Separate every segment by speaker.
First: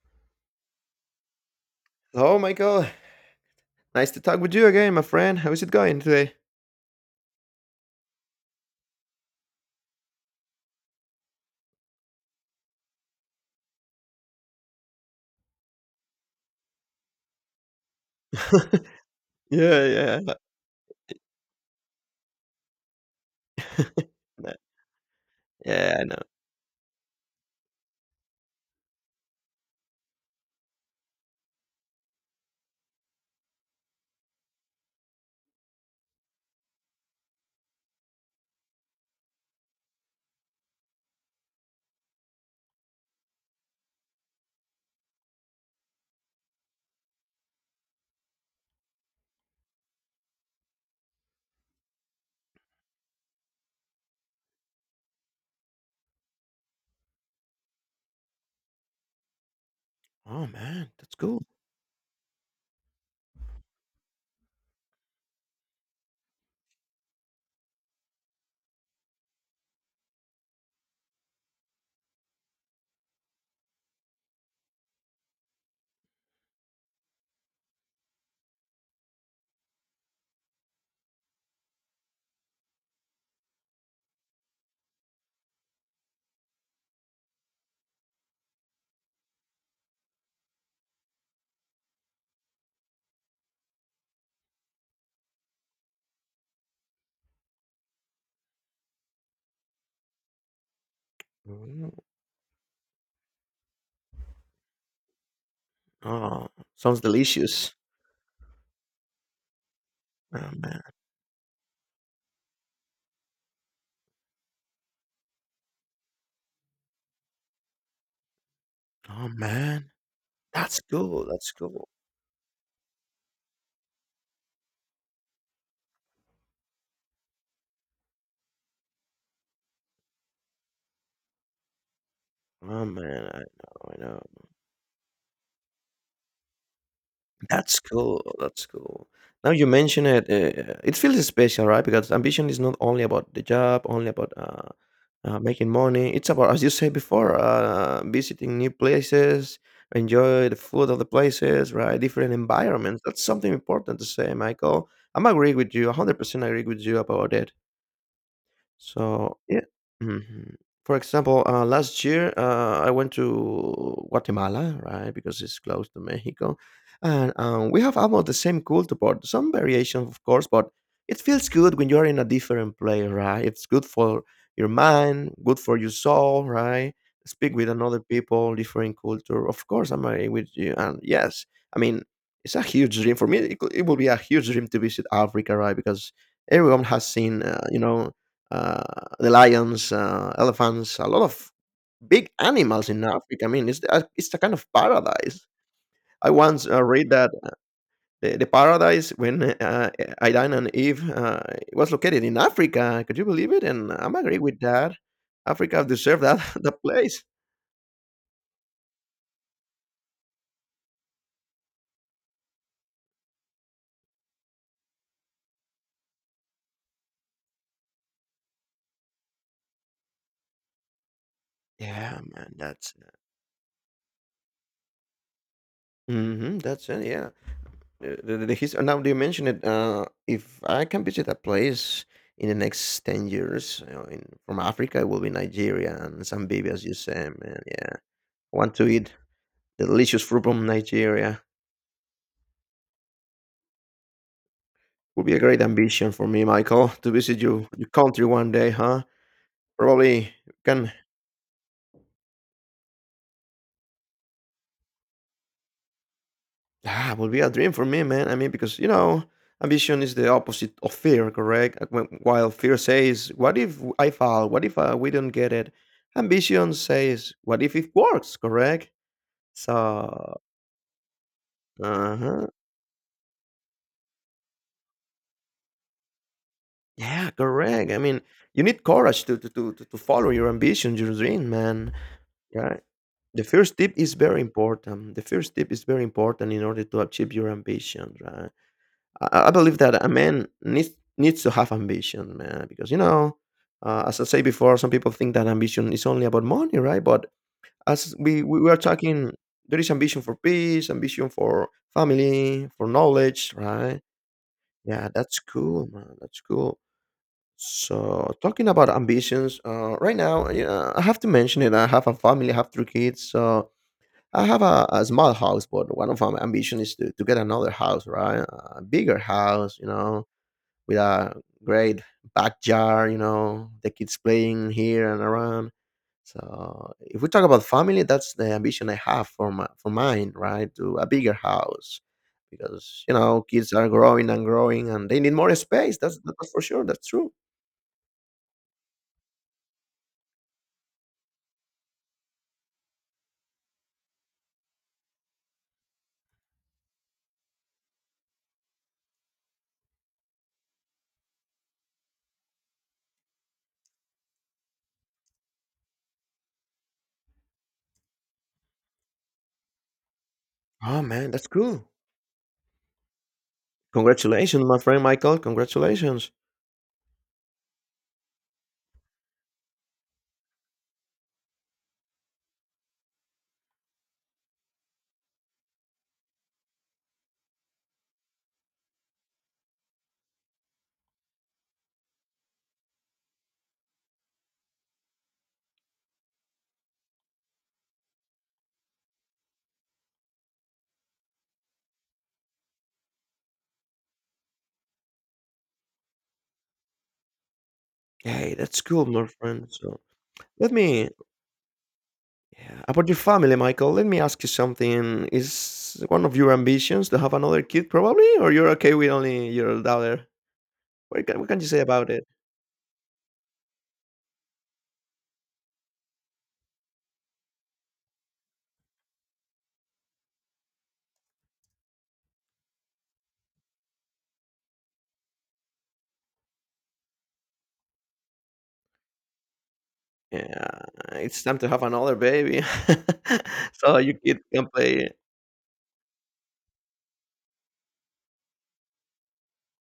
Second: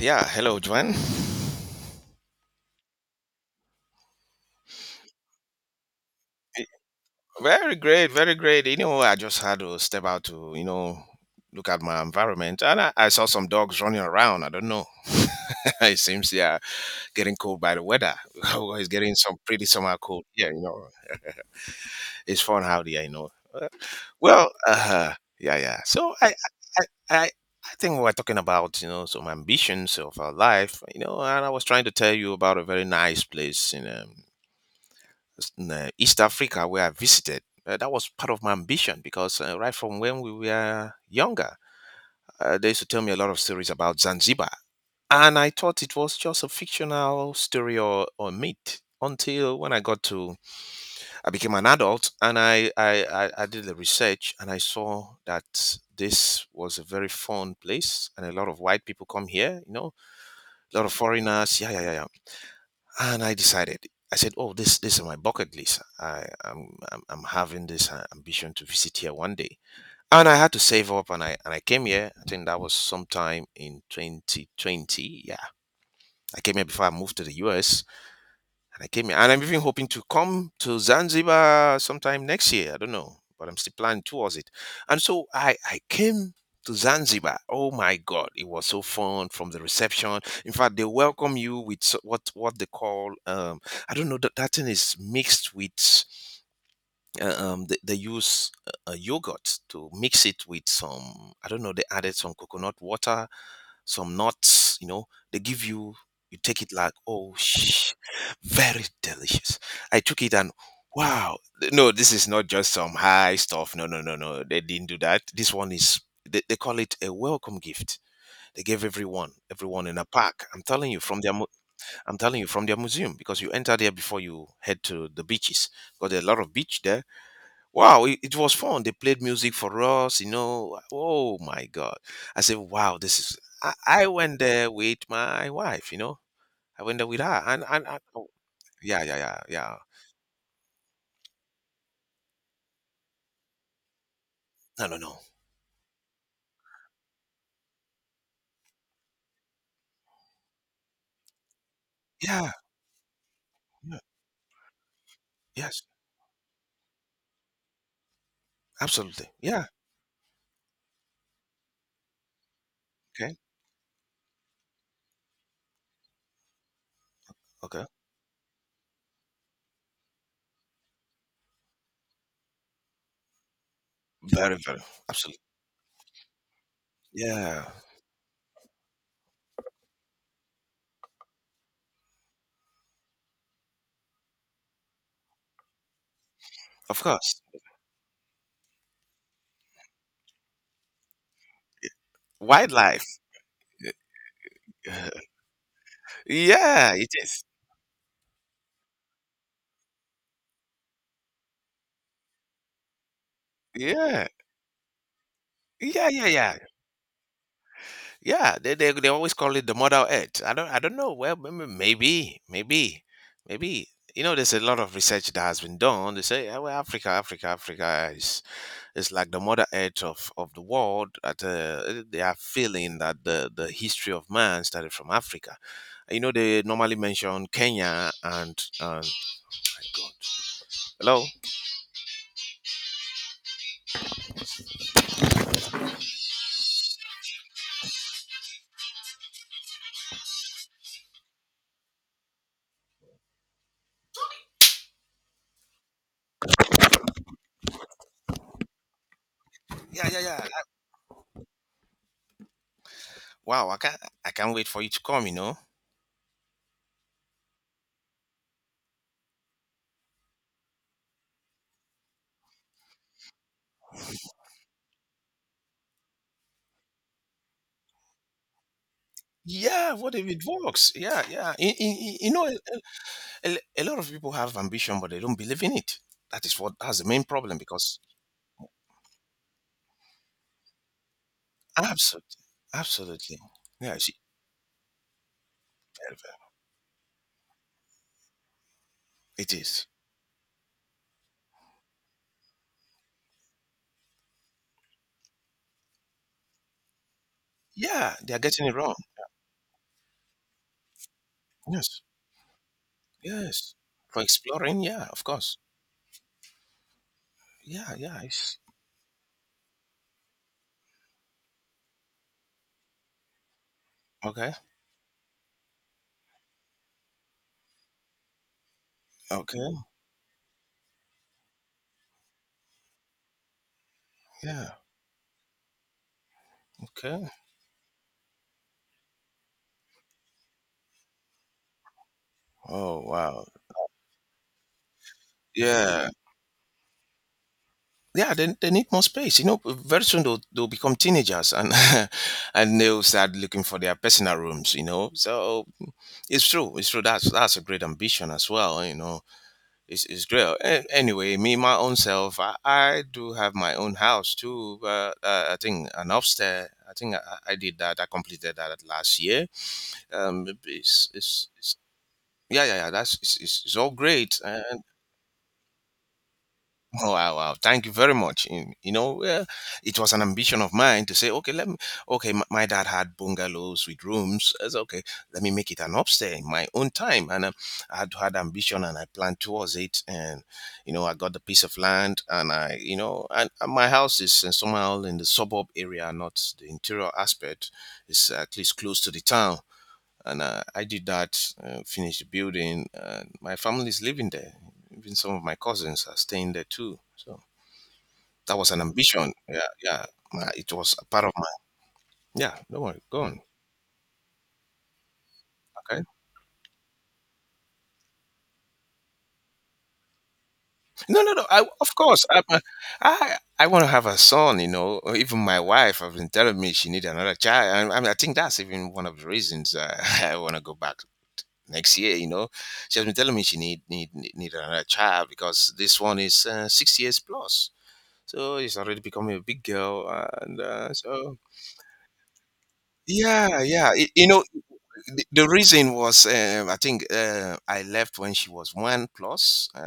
Speaker 1: Yeah, hello, Juan.
Speaker 2: Hello, Michael. Nice to talk with you again, my friend. How is it going today?
Speaker 1: Very great, very great. I just had to step out to, look at my environment, and I saw some dogs running around. I don't know. It seems they are getting cold by the weather. Or it's getting some pretty
Speaker 2: yeah,
Speaker 1: summer cold
Speaker 2: yeah.
Speaker 1: here. It's fun how they are.
Speaker 2: Nah,
Speaker 1: Yeah, yeah.
Speaker 2: yeah, I
Speaker 1: So
Speaker 2: know.
Speaker 1: I, I, I. I think we were talking about, some ambitions of our life, and I was trying to tell you about a very nice place in East Africa where I visited. That was part of my ambition because right from when we were younger, they used to tell me a lot of stories about Zanzibar. And I thought it was just a fictional story or myth until when I got to, I became an adult and I did the research and I saw that this was a very fun place and a lot of white people come here,
Speaker 2: Oh,
Speaker 1: a lot
Speaker 2: man.
Speaker 1: of
Speaker 2: That's cool.
Speaker 1: foreigners. Yeah, yeah, yeah, yeah and I decided. I said, "Oh, this is my bucket list. I, I'm having this ambition to visit here one day." And I had to save up, and I came here. I think that was sometime in 2020. Yeah, I came here before I moved to the US, and I came here. And I'm even hoping to come to Zanzibar sometime next year. I don't know, but I'm still planning towards it. And so I came to Zanzibar. Oh my God, it was so fun from the reception. In fact, they welcome you with what they call, I don't know that that thing is mixed with, they use yogurt to mix it with some, I don't know, they
Speaker 2: Mm.
Speaker 1: added some coconut water, some nuts, they give you, you
Speaker 2: Oh,
Speaker 1: take it like,
Speaker 2: sounds
Speaker 1: oh,
Speaker 2: delicious.
Speaker 1: very delicious. I took it and
Speaker 2: Oh, man.
Speaker 1: wow, no, this is not just some high stuff. No, no, no, no, they didn't do that. This one is, they call it a welcome gift. They gave
Speaker 2: Oh,
Speaker 1: everyone, everyone
Speaker 2: man.
Speaker 1: in a pack. I'm
Speaker 2: That's
Speaker 1: telling you from
Speaker 2: cool.
Speaker 1: their,
Speaker 2: That's cool.
Speaker 1: I'm telling you from their museum because you enter there before you head to the beaches. Got a lot of beach there. Wow, it was fun. They played music for us. Oh my God. I said,
Speaker 2: Oh,
Speaker 1: wow, this
Speaker 2: man.
Speaker 1: is.
Speaker 2: I
Speaker 1: I,
Speaker 2: know. I
Speaker 1: I
Speaker 2: know.
Speaker 1: went there with my wife. I went there with her. And,
Speaker 2: That's
Speaker 1: and
Speaker 2: cool.
Speaker 1: oh,
Speaker 2: That's
Speaker 1: yeah,
Speaker 2: cool.
Speaker 1: yeah, yeah,
Speaker 2: Now you
Speaker 1: yeah.
Speaker 2: mention it, it feels special, right? Because ambition is not only about the job, only about
Speaker 1: No, no, no.
Speaker 2: making money. It's about, as you said before, visiting new places, enjoy the food of the places, right? Different
Speaker 1: Yeah,
Speaker 2: environments. That's something
Speaker 1: yeah,
Speaker 2: important to say, Michael. I'm agree with
Speaker 1: yes,
Speaker 2: you. 100% agree with you about it.
Speaker 1: absolutely.
Speaker 2: So yeah.
Speaker 1: Yeah,
Speaker 2: Mhm. For example, last year I went
Speaker 1: okay,
Speaker 2: to Guatemala, right, because it's close to Mexico, and we
Speaker 1: okay.
Speaker 2: have almost the same culture, but some variation, of course. But it feels good when you're in a different place, right? It's good for
Speaker 1: Very,
Speaker 2: your
Speaker 1: very,
Speaker 2: mind,
Speaker 1: absolutely.
Speaker 2: good for your soul, right? Speak
Speaker 1: Yeah,
Speaker 2: with another people, different culture. Of course, I'm agree with you, and yes, I mean it's a huge dream for me. It will be a huge dream to visit Africa, right? Because everyone
Speaker 1: of
Speaker 2: has
Speaker 1: course.
Speaker 2: seen, uh, the lions, elephants, a lot of big animals
Speaker 1: Wildlife.
Speaker 2: in Africa. I mean, it's a kind of paradise. I once
Speaker 1: Yeah, it
Speaker 2: read that
Speaker 1: is.
Speaker 2: the paradise when Adam and Eve was located in Africa. Could you believe it? And I'm
Speaker 1: Yeah,
Speaker 2: agree with that. Africa
Speaker 1: yeah,
Speaker 2: deserved
Speaker 1: yeah,
Speaker 2: that
Speaker 1: yeah.
Speaker 2: the place.
Speaker 1: Yeah, they always call it the Mother Earth. I don't know. Well, maybe you know there's a lot of research that has been done. They say, "Ah, well, Africa, Africa, Africa is like the Mother Earth of the world." At
Speaker 2: Yeah,
Speaker 1: they are
Speaker 2: man, that's
Speaker 1: feeling that the history of man started from Africa. You know
Speaker 2: hmm
Speaker 1: they
Speaker 2: that's
Speaker 1: normally
Speaker 2: it. Yeah,
Speaker 1: mention Kenya
Speaker 2: the
Speaker 1: and
Speaker 2: history, now
Speaker 1: and
Speaker 2: that you mention it,
Speaker 1: God.
Speaker 2: if I can
Speaker 1: Hello.
Speaker 2: visit a place in the next 10 years from Africa, it will be Nigeria and Zambia, as you say, man. Yeah. I want to eat the delicious fruit from Nigeria. Would be a great ambition for me, Michael, to visit you, your country one day, huh?
Speaker 1: Yeah, yeah,
Speaker 2: Probably
Speaker 1: yeah.
Speaker 2: can.
Speaker 1: Wow, I can't wait for you to come. You know.
Speaker 2: Ah, would be a dream for me, man. I mean, because ambition is the opposite of fear, correct? While fear says, "What if I fall? What if we don't get it?" Ambition says, "What if it works?" Correct?
Speaker 1: Yeah, what if
Speaker 2: So.
Speaker 1: it works? Yeah, yeah.
Speaker 2: Uh-huh.
Speaker 1: A lot of people have ambition, but they don't believe in it. That is what has the main
Speaker 2: Yeah,
Speaker 1: problem
Speaker 2: correct.
Speaker 1: because
Speaker 2: I mean, you need courage to follow your ambition, your dream, man.
Speaker 1: absolutely,
Speaker 2: Right?
Speaker 1: absolutely,
Speaker 2: The first tip
Speaker 1: yeah, it's
Speaker 2: is very important. The first tip is very
Speaker 1: very, very-
Speaker 2: important in order to achieve your ambition, right? I
Speaker 1: it
Speaker 2: believe
Speaker 1: is.
Speaker 2: that a man needs to have ambition, man, because as I say before, some people think that ambition is only about money, right? But as
Speaker 1: Yeah, they are
Speaker 2: we we
Speaker 1: getting
Speaker 2: we
Speaker 1: it
Speaker 2: are
Speaker 1: wrong.
Speaker 2: talking, there is ambition for peace, ambition for
Speaker 1: Yes,
Speaker 2: family, for knowledge,
Speaker 1: yes,
Speaker 2: right?
Speaker 1: for exploring. Yeah,
Speaker 2: Yeah,
Speaker 1: of
Speaker 2: that's
Speaker 1: course.
Speaker 2: cool, man. That's cool.
Speaker 1: Yeah, yeah.
Speaker 2: So
Speaker 1: It's,
Speaker 2: talking about ambitions, right now, yeah, I have to mention it. I have a family, I have three kids, so I
Speaker 1: okay,
Speaker 2: have a small house, but one of my ambition is to get another house, right? A bigger house,
Speaker 1: okay,
Speaker 2: with a great backyard. The kids
Speaker 1: yeah,
Speaker 2: playing here and around. So if
Speaker 1: okay.
Speaker 2: we talk about family, that's the ambition I have for mine, right? To a bigger house,
Speaker 1: Oh
Speaker 2: because
Speaker 1: wow,
Speaker 2: kids are growing and growing, and they need more space.
Speaker 1: yeah,
Speaker 2: That's for sure. That's true.
Speaker 1: yeah. They need more space. Very soon they'll become teenagers and and they'll start looking for their personal rooms. So it's true. It's true. That's a great ambition as well. It's great. Anyway, me, my own self, I do have my own house too, but I think an upstairs, I think I did that. I completed that last year. Um,
Speaker 2: Oh
Speaker 1: it's,
Speaker 2: man, that's
Speaker 1: it's, it's,
Speaker 2: cool.
Speaker 1: yeah, yeah, yeah. That's it's all great.
Speaker 2: Congratulations, my
Speaker 1: Uh,
Speaker 2: friend Michael. Congratulations.
Speaker 1: Oh, wow, wow. Thank you very much. It was an ambition of mine to say, okay, let me, okay, my dad had bungalows with rooms. I said, okay, let me make it an upstay in my own time. And I had had ambition and I planned towards it. And, I got the piece of land and I, and, my house is somehow in the suburb area, not the interior aspect. It's at least close to the town and I did that, finished building. And my family is living there. Even some of my cousins are staying there too. So
Speaker 2: Hey,
Speaker 1: that was an
Speaker 2: that's cool, my
Speaker 1: ambition.
Speaker 2: friend.
Speaker 1: Yeah,
Speaker 2: So
Speaker 1: yeah.
Speaker 2: let
Speaker 1: It was a
Speaker 2: me.
Speaker 1: part of my. Yeah, don't
Speaker 2: Yeah.
Speaker 1: worry.
Speaker 2: About your
Speaker 1: Go on.
Speaker 2: family, Michael, let me ask you something.
Speaker 1: Okay.
Speaker 2: Is one of your ambitions to have another kid, probably, or you're okay with only your daughter?
Speaker 1: No,
Speaker 2: What
Speaker 1: no,
Speaker 2: can,
Speaker 1: no.
Speaker 2: what can
Speaker 1: I,
Speaker 2: you say
Speaker 1: of
Speaker 2: about
Speaker 1: course,
Speaker 2: it?
Speaker 1: I, I, I want to have a son. Or even my wife has been telling me she needs another child. I mean, I think that's even one of the reasons I want to go back next year. She has been telling me she need another child because this one is 6 years plus. So she's already becoming a big girl, and
Speaker 2: Yeah,
Speaker 1: so
Speaker 2: it's time to have another baby,
Speaker 1: yeah, yeah.
Speaker 2: so
Speaker 1: Y-
Speaker 2: your
Speaker 1: you
Speaker 2: kid
Speaker 1: know,
Speaker 2: can play.
Speaker 1: the, the reason was, I think, I left when she was one plus. Uh,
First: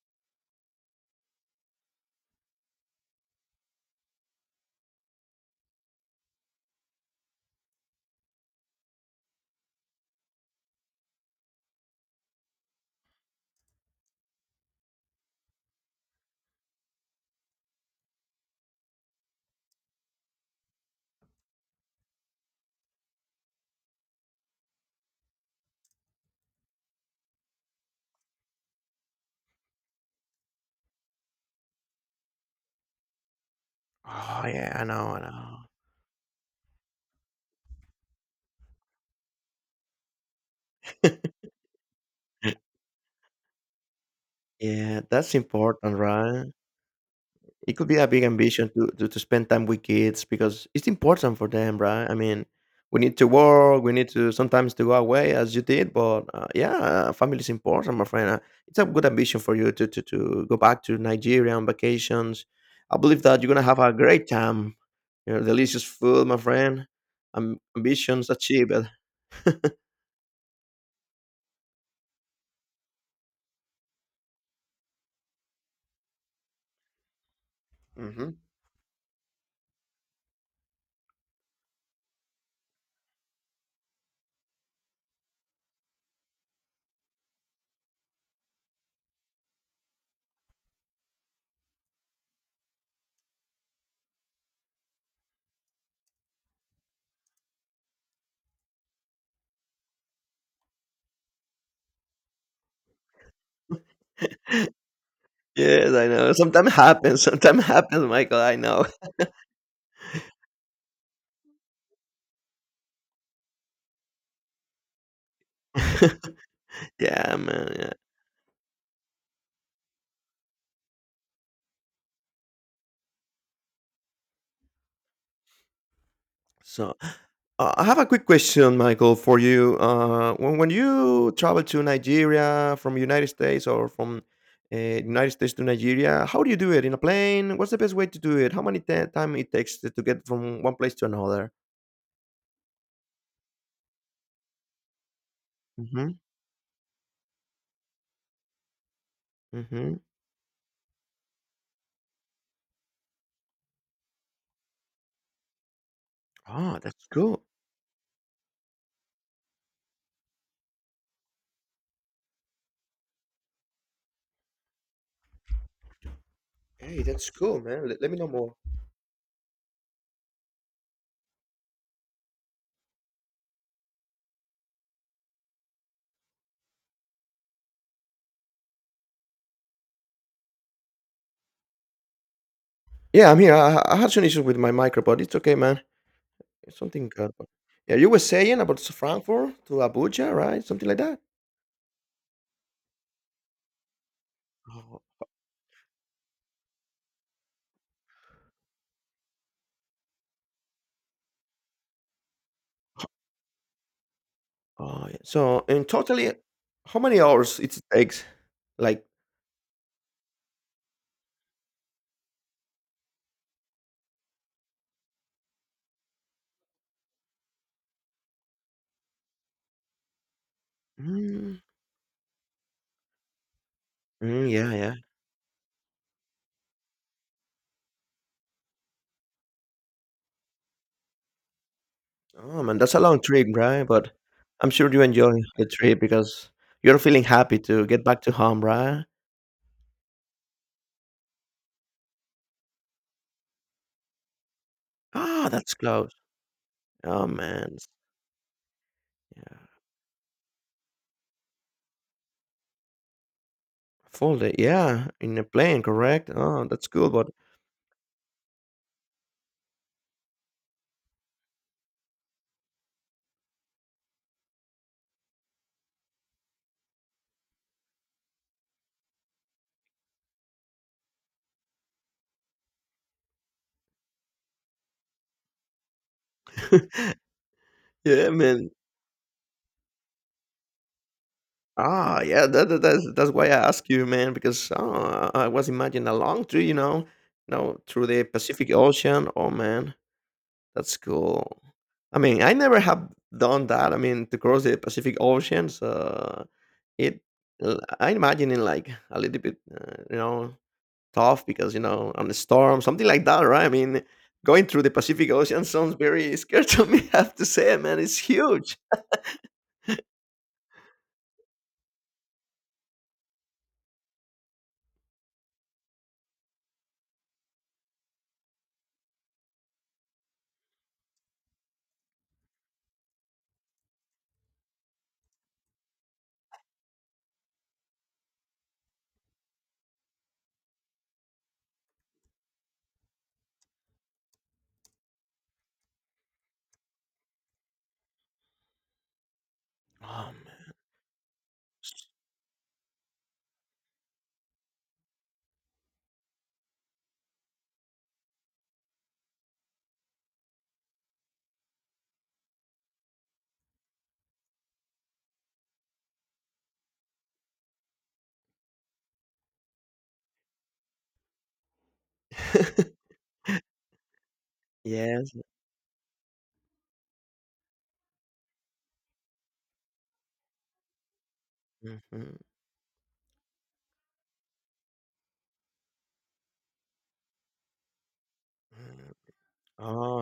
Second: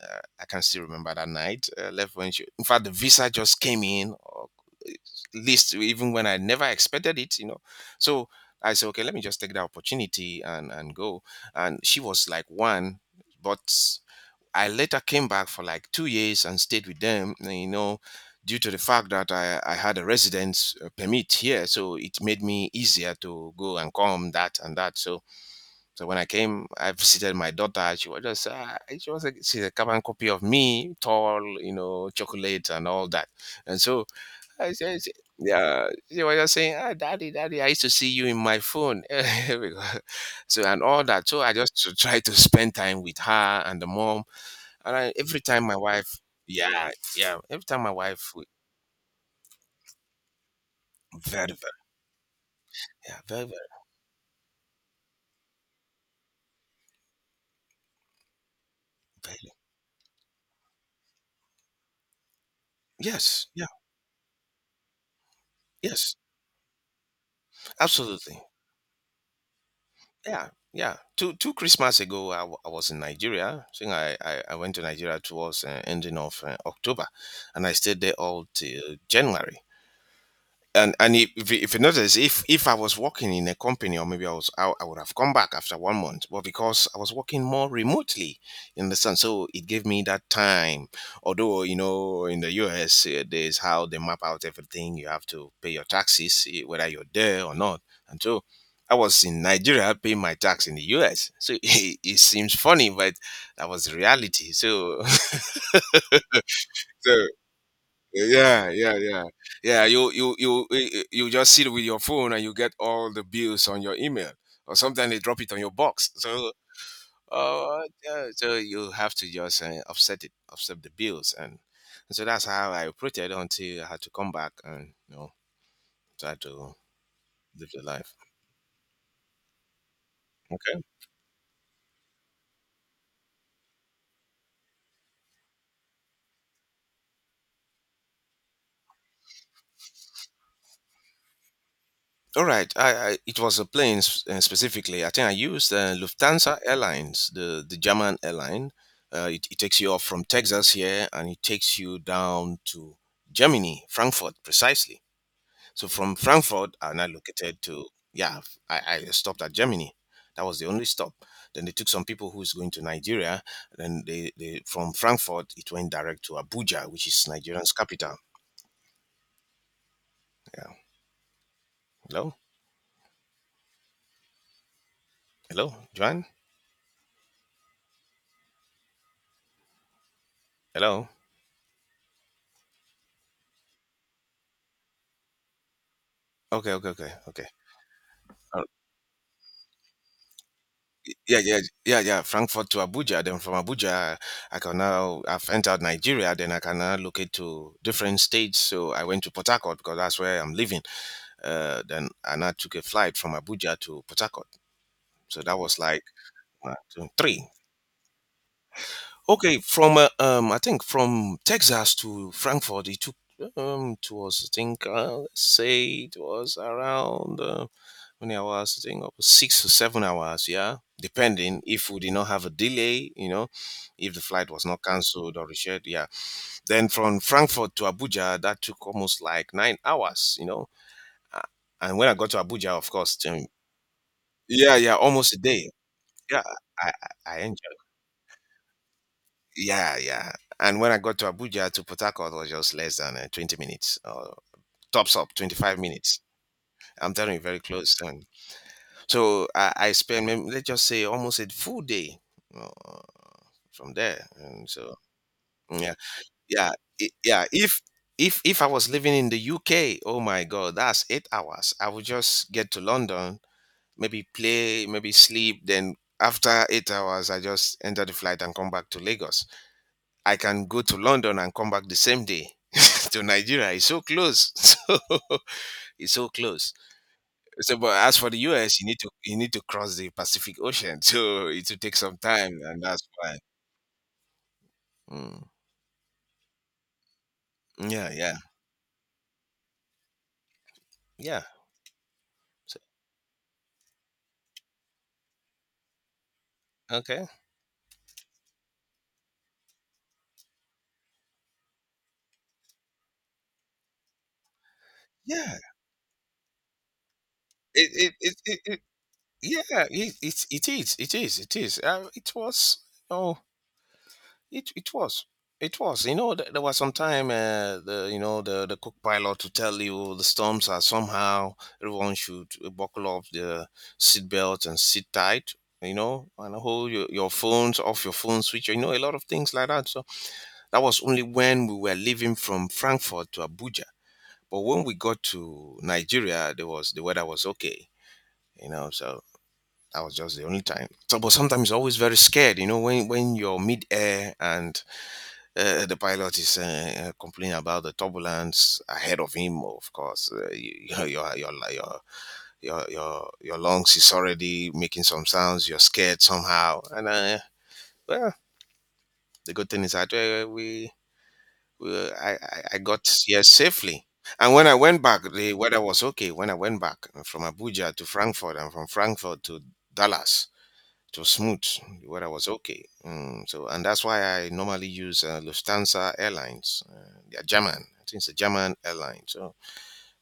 Speaker 1: uh, I can still remember that night. Left when she, in fact, the visa just came in, or list even when I never expected it. So I said, okay, let me just take the opportunity and go. And she was like one, but. I later came back for like 2 years and stayed with them. Due to the fact that I had a residence permit here, so it made me easier to go and come that and that. So when I came, I visited my daughter. She was just she's a carbon copy of me, tall, chocolate and all that. And so
Speaker 2: Oh
Speaker 1: I
Speaker 2: yeah, I
Speaker 1: said.
Speaker 2: know, I know.
Speaker 1: Yeah, she was just saying, ah, "Daddy, Daddy, I used to see you in my phone," Because- so and all that. So I just to try to spend time with her and the mom and
Speaker 2: Yeah,
Speaker 1: I,
Speaker 2: that's
Speaker 1: every time my
Speaker 2: important,
Speaker 1: wife,
Speaker 2: right?
Speaker 1: yeah, yeah, every
Speaker 2: It
Speaker 1: time
Speaker 2: could
Speaker 1: my
Speaker 2: be a big
Speaker 1: wife,
Speaker 2: ambition to spend time with kids because it's important for
Speaker 1: very, very,
Speaker 2: them, right? I mean, we need
Speaker 1: yeah,
Speaker 2: to
Speaker 1: very, very,
Speaker 2: work, we need to sometimes to go away as you did, but yeah, family is important, my friend. It's a good ambition
Speaker 1: very,
Speaker 2: for you to go back to Nigeria on vacations. I believe that
Speaker 1: yes,
Speaker 2: you're gonna
Speaker 1: yeah,
Speaker 2: have a great time. Delicious
Speaker 1: yes,
Speaker 2: food, my friend. Ambitions
Speaker 1: absolutely,
Speaker 2: achieved.
Speaker 1: yeah, yeah. Two Christmas ago, I was in Nigeria. I think I went to Nigeria towards ending of October, and I stayed there
Speaker 2: Hmm.
Speaker 1: all till January. And if you notice if I was working in a company or maybe I would have come back after one month, but because I was working more remotely, you understand, so it gave me that time, although in the US, there's how they map out everything. You have to pay your taxes, whether you're there or not, and so I was in Nigeria paying my tax in the US, so it seems funny but that was the reality so
Speaker 2: Yes, I know. Sometimes
Speaker 1: so
Speaker 2: happens. Sometimes happens, Michael. I
Speaker 1: yeah,
Speaker 2: know.
Speaker 1: yeah, yeah, yeah. You just sit with your phone and you get all the bills on your email, or sometimes they drop it on your box. So,
Speaker 2: Yeah, man. Yeah.
Speaker 1: yeah, so you have to just offset the bills, and so that's how I operated until I had to come back and try to
Speaker 2: So
Speaker 1: live
Speaker 2: Uh,
Speaker 1: the
Speaker 2: I have a
Speaker 1: life.
Speaker 2: quick question, Michael, for you. When
Speaker 1: Okay.
Speaker 2: you travel to Nigeria from United States or from United States to Nigeria, how do you do it? In a plane? What's the best way to do it? How many time it takes to get from one place to another?
Speaker 1: All right, I it was a plane, specifically. I think I used
Speaker 2: Mm-hmm.
Speaker 1: Lufthansa Airlines, the German airline. It takes you
Speaker 2: Mm-hmm.
Speaker 1: off from Texas here, and it takes you down to Germany, Frankfurt, precisely. So from Frankfurt,
Speaker 2: Ah,
Speaker 1: and I
Speaker 2: that's cool.
Speaker 1: located to yeah, I stopped at Germany. That was the only stop. Then they took some people who's going to Nigeria. Then they from Frankfurt, it went direct to Abuja,
Speaker 2: Hey,
Speaker 1: which is
Speaker 2: that's cool,
Speaker 1: Nigeria's
Speaker 2: man. Let
Speaker 1: capital.
Speaker 2: me know more.
Speaker 1: Yeah. Hello, hello, Joanne. Hello.
Speaker 2: Yeah, I'm here. I had some issues with my micro, but it's okay, man.
Speaker 1: Okay,
Speaker 2: It's
Speaker 1: okay, okay,
Speaker 2: something.
Speaker 1: okay.
Speaker 2: Yeah, you were saying about Frankfurt to Abuja, right? Something like that.
Speaker 1: Yeah, yeah, yeah, yeah. Frankfurt to Abuja. Then from Abuja, I can now I've entered Nigeria. Then I can now locate to different states. So I went to Port Harcourt because that's where I'm living. Then I now took a flight from Abuja to Port Harcourt.
Speaker 2: Oh, yeah.
Speaker 1: So that
Speaker 2: So,
Speaker 1: was
Speaker 2: in
Speaker 1: like,
Speaker 2: totally,
Speaker 1: uh,
Speaker 2: how many
Speaker 1: three.
Speaker 2: hours it takes? Like,
Speaker 1: Okay, from, I think from Texas to Frankfurt, it took, it was, I think, let's say it was around, many hours. I think up to 6 or 7 hours. Yeah,
Speaker 2: mm,
Speaker 1: depending if we did not have a delay, if the
Speaker 2: Mm,
Speaker 1: flight was
Speaker 2: yeah,
Speaker 1: not
Speaker 2: yeah.
Speaker 1: cancelled or rescheduled. Yeah, then from Frankfurt to Abuja, that took almost like 9 hours. Uh, and when I got to
Speaker 2: Oh
Speaker 1: Abuja,
Speaker 2: man,
Speaker 1: of
Speaker 2: that's a
Speaker 1: course,
Speaker 2: long trip, right? But I'm
Speaker 1: yeah,
Speaker 2: sure
Speaker 1: yeah,
Speaker 2: you
Speaker 1: almost
Speaker 2: enjoy
Speaker 1: a
Speaker 2: the
Speaker 1: day.
Speaker 2: trip
Speaker 1: Yeah,
Speaker 2: because
Speaker 1: I
Speaker 2: you're feeling
Speaker 1: I enjoyed.
Speaker 2: happy to get back to home, right?
Speaker 1: Yeah, yeah. And when I got to Abuja to Port Harcourt was just less than 20 minutes, or tops up
Speaker 2: Ah, that's
Speaker 1: 25
Speaker 2: close.
Speaker 1: minutes. I'm
Speaker 2: Oh
Speaker 1: telling you, very
Speaker 2: man,
Speaker 1: close. And so
Speaker 2: yeah.
Speaker 1: I spent, maybe, let's just say, almost a full day uh, from there.
Speaker 2: Full day,
Speaker 1: And so,
Speaker 2: yeah, in a plane,
Speaker 1: yeah,
Speaker 2: correct? Oh,
Speaker 1: yeah,
Speaker 2: that's cool, but
Speaker 1: yeah. If I was living in the UK, oh my God, that's 8 hours. I would just get to London, maybe play, maybe sleep. Then after 8 hours, I just enter the flight and come back to Lagos. I can go to London and come back the same day to Nigeria. It's so close. So it's so close. So, but as
Speaker 2: yeah,
Speaker 1: for the
Speaker 2: man.
Speaker 1: US, you need to cross the Pacific Ocean, so it will take some
Speaker 2: Ah, yeah,
Speaker 1: time,
Speaker 2: that, that-
Speaker 1: and that's
Speaker 2: that's that's
Speaker 1: why.
Speaker 2: why I ask you, man, because oh, I
Speaker 1: Mm.
Speaker 2: I was imagining a long trip, through
Speaker 1: Yeah,
Speaker 2: the
Speaker 1: yeah,
Speaker 2: Pacific Ocean. Oh man, that's
Speaker 1: yeah.
Speaker 2: cool. I mean, I
Speaker 1: So,
Speaker 2: never have done that. I mean, to cross the Pacific Ocean, so it
Speaker 1: okay.
Speaker 2: I imagine it like a little bit, tough because on the storm, something like that, right? I mean, going through the Pacific
Speaker 1: Yeah.
Speaker 2: Ocean sounds very scary to me. I have to say,
Speaker 1: It
Speaker 2: man,
Speaker 1: it
Speaker 2: it's
Speaker 1: it, it,
Speaker 2: huge.
Speaker 1: it yeah. It is. It is. It was. Oh, it was. It was. You know, there was some time, the you know the cook pilot to tell you the storms are somehow everyone should buckle up the seat belt and sit tight. You know, and hold your phones off your phone switch. You know, a lot of things like that. So that was only when we were leaving from Frankfurt to Abuja. But when we got to Nigeria, the weather was okay. You know, so that was
Speaker 2: Oh
Speaker 1: just the only
Speaker 2: man.
Speaker 1: time. So, but sometimes you're always very scared. You know, when you're mid air and the pilot is complaining about the turbulence ahead of him. Of course, your, your your your lungs is already making some sounds. You're scared somehow, and well, the good thing is that we I got here safely. And when I went back,
Speaker 2: Yes.
Speaker 1: the weather was okay. When I went back from Abuja to Frankfurt and from Frankfurt to Dallas, it was smooth. The weather
Speaker 2: Hmm.
Speaker 1: was okay. Mm, so, and that's why I normally use Lufthansa Airlines. They're German. I think it's a German airline. So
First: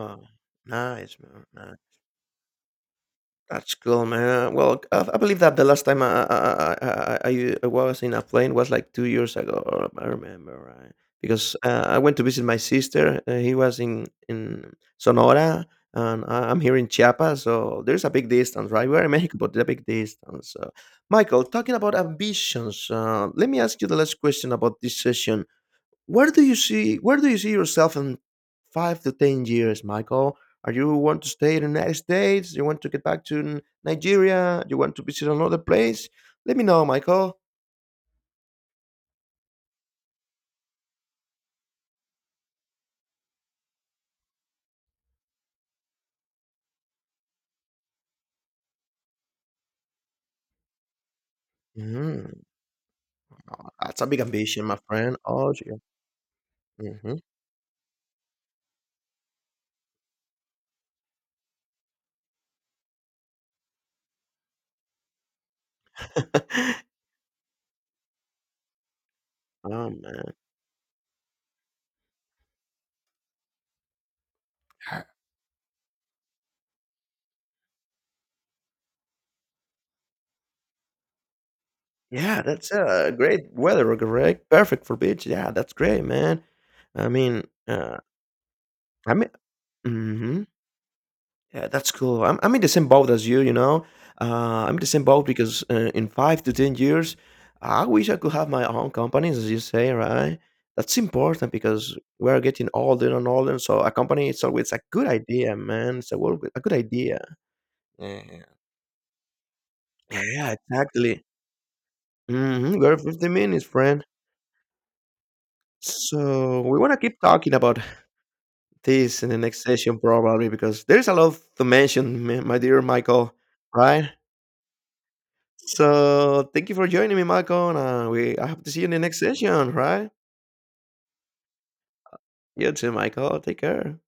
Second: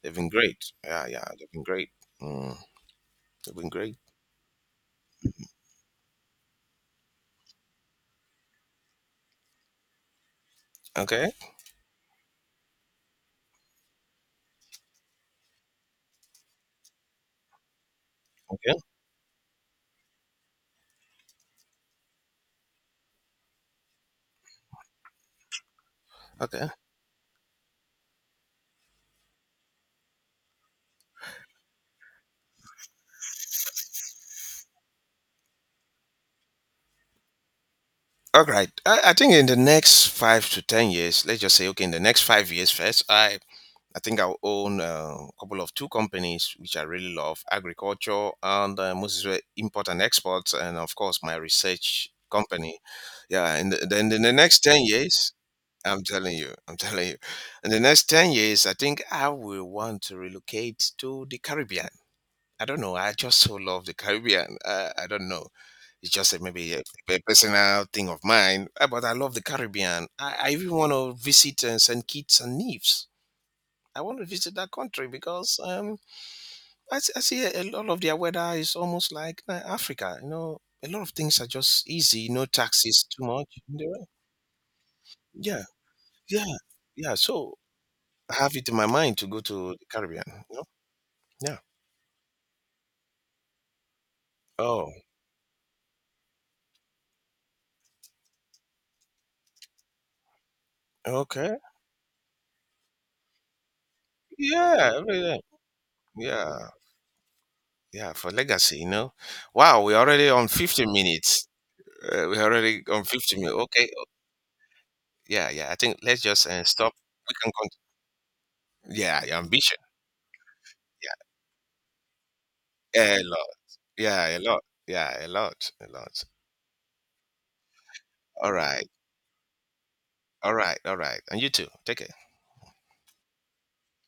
Speaker 1: they've been great. Yeah,
Speaker 2: nice,
Speaker 1: yeah,
Speaker 2: man.
Speaker 1: they've been
Speaker 2: Nice.
Speaker 1: great. Mm, they've been
Speaker 2: That's
Speaker 1: great.
Speaker 2: cool, man. Well, I believe that the last time I was in a plane was like 2 years ago. Or I remember, right?
Speaker 1: Okay,
Speaker 2: Because I went to visit my sister. He was in Sonora, and I'm here in Chiapas. So there's a big distance,
Speaker 1: okay,
Speaker 2: right? We're in Mexico, but there's a big distance. So, Michael, talking about ambitions, let me ask you the last question about this session.
Speaker 1: okay.
Speaker 2: Where do you see yourself in 5 to 10 years, Michael? Are you want to stay in the United States? You want to get back to Nigeria? You want to visit another place? Let me know, Michael.
Speaker 1: All right. I think in the next 5 to 10 years, let's just say, okay, in the next 5 years first, I think I own a couple of two companies which I really love: agriculture and mostly import and export, and of course my research
Speaker 2: Mm,
Speaker 1: company. Yeah, and
Speaker 2: that's
Speaker 1: then
Speaker 2: a big
Speaker 1: in the next
Speaker 2: ambition, my
Speaker 1: ten
Speaker 2: friend.
Speaker 1: years,
Speaker 2: Oh, yeah.
Speaker 1: I'm telling you, I'm telling you,
Speaker 2: Hmm.
Speaker 1: in the next 10 years, I think I will want to relocate to the Caribbean. I don't know. I just so love the Caribbean. I don't know. It's just a, maybe a personal thing of mine, but I love the
Speaker 2: Oh
Speaker 1: Caribbean.
Speaker 2: man.
Speaker 1: I even want to visit St. Kitts and Nevis. I want to visit that country because I see a lot of their weather is almost like Africa. You know, a lot of things are just easy.
Speaker 2: Yeah,
Speaker 1: No
Speaker 2: that's
Speaker 1: taxes too much.
Speaker 2: great
Speaker 1: In
Speaker 2: weather,
Speaker 1: the
Speaker 2: correct? Perfect for beach. Yeah,
Speaker 1: yeah,
Speaker 2: that's great, man.
Speaker 1: yeah,
Speaker 2: I
Speaker 1: yeah.
Speaker 2: mean,
Speaker 1: So
Speaker 2: uh,
Speaker 1: I have it in my
Speaker 2: I
Speaker 1: mind to
Speaker 2: mean,
Speaker 1: go to the Caribbean.
Speaker 2: mhm.
Speaker 1: You know? Yeah.
Speaker 2: Yeah, that's cool. I'm in the same boat as you, you know. I'm in the
Speaker 1: Oh,
Speaker 2: same boat because in five to 10 years, I wish I could have my own companies, as you say, right? That's important
Speaker 1: okay.
Speaker 2: because we're getting older and older. So a company, it's always a
Speaker 1: Yeah,
Speaker 2: good
Speaker 1: everything.
Speaker 2: idea, man. It's a
Speaker 1: Yeah,
Speaker 2: good idea.
Speaker 1: yeah.
Speaker 2: Yeah,
Speaker 1: For legacy, you know. Wow, we're already on
Speaker 2: yeah
Speaker 1: 50
Speaker 2: exactly.
Speaker 1: minutes. We're already
Speaker 2: We're
Speaker 1: on
Speaker 2: 50
Speaker 1: 50 minutes.
Speaker 2: minutes,
Speaker 1: Okay.
Speaker 2: friend.
Speaker 1: Oh, yeah, yeah. I think let's just
Speaker 2: So we
Speaker 1: stop.
Speaker 2: want to keep
Speaker 1: We can
Speaker 2: talking about
Speaker 1: continue. Yeah,
Speaker 2: this in
Speaker 1: yeah,
Speaker 2: the next
Speaker 1: ambition.
Speaker 2: session, probably, because there's a lot to mention, my dear
Speaker 1: Yeah.
Speaker 2: Michael,
Speaker 1: Hello.
Speaker 2: right?
Speaker 1: Yeah, a lot. Yeah, a lot, a lot.
Speaker 2: So thank you for joining me, Michael, and we I
Speaker 1: All
Speaker 2: hope to see you
Speaker 1: right,
Speaker 2: in the next session, right?
Speaker 1: all right, all right. And you too. Take care.
Speaker 2: You too, Michael. Take care.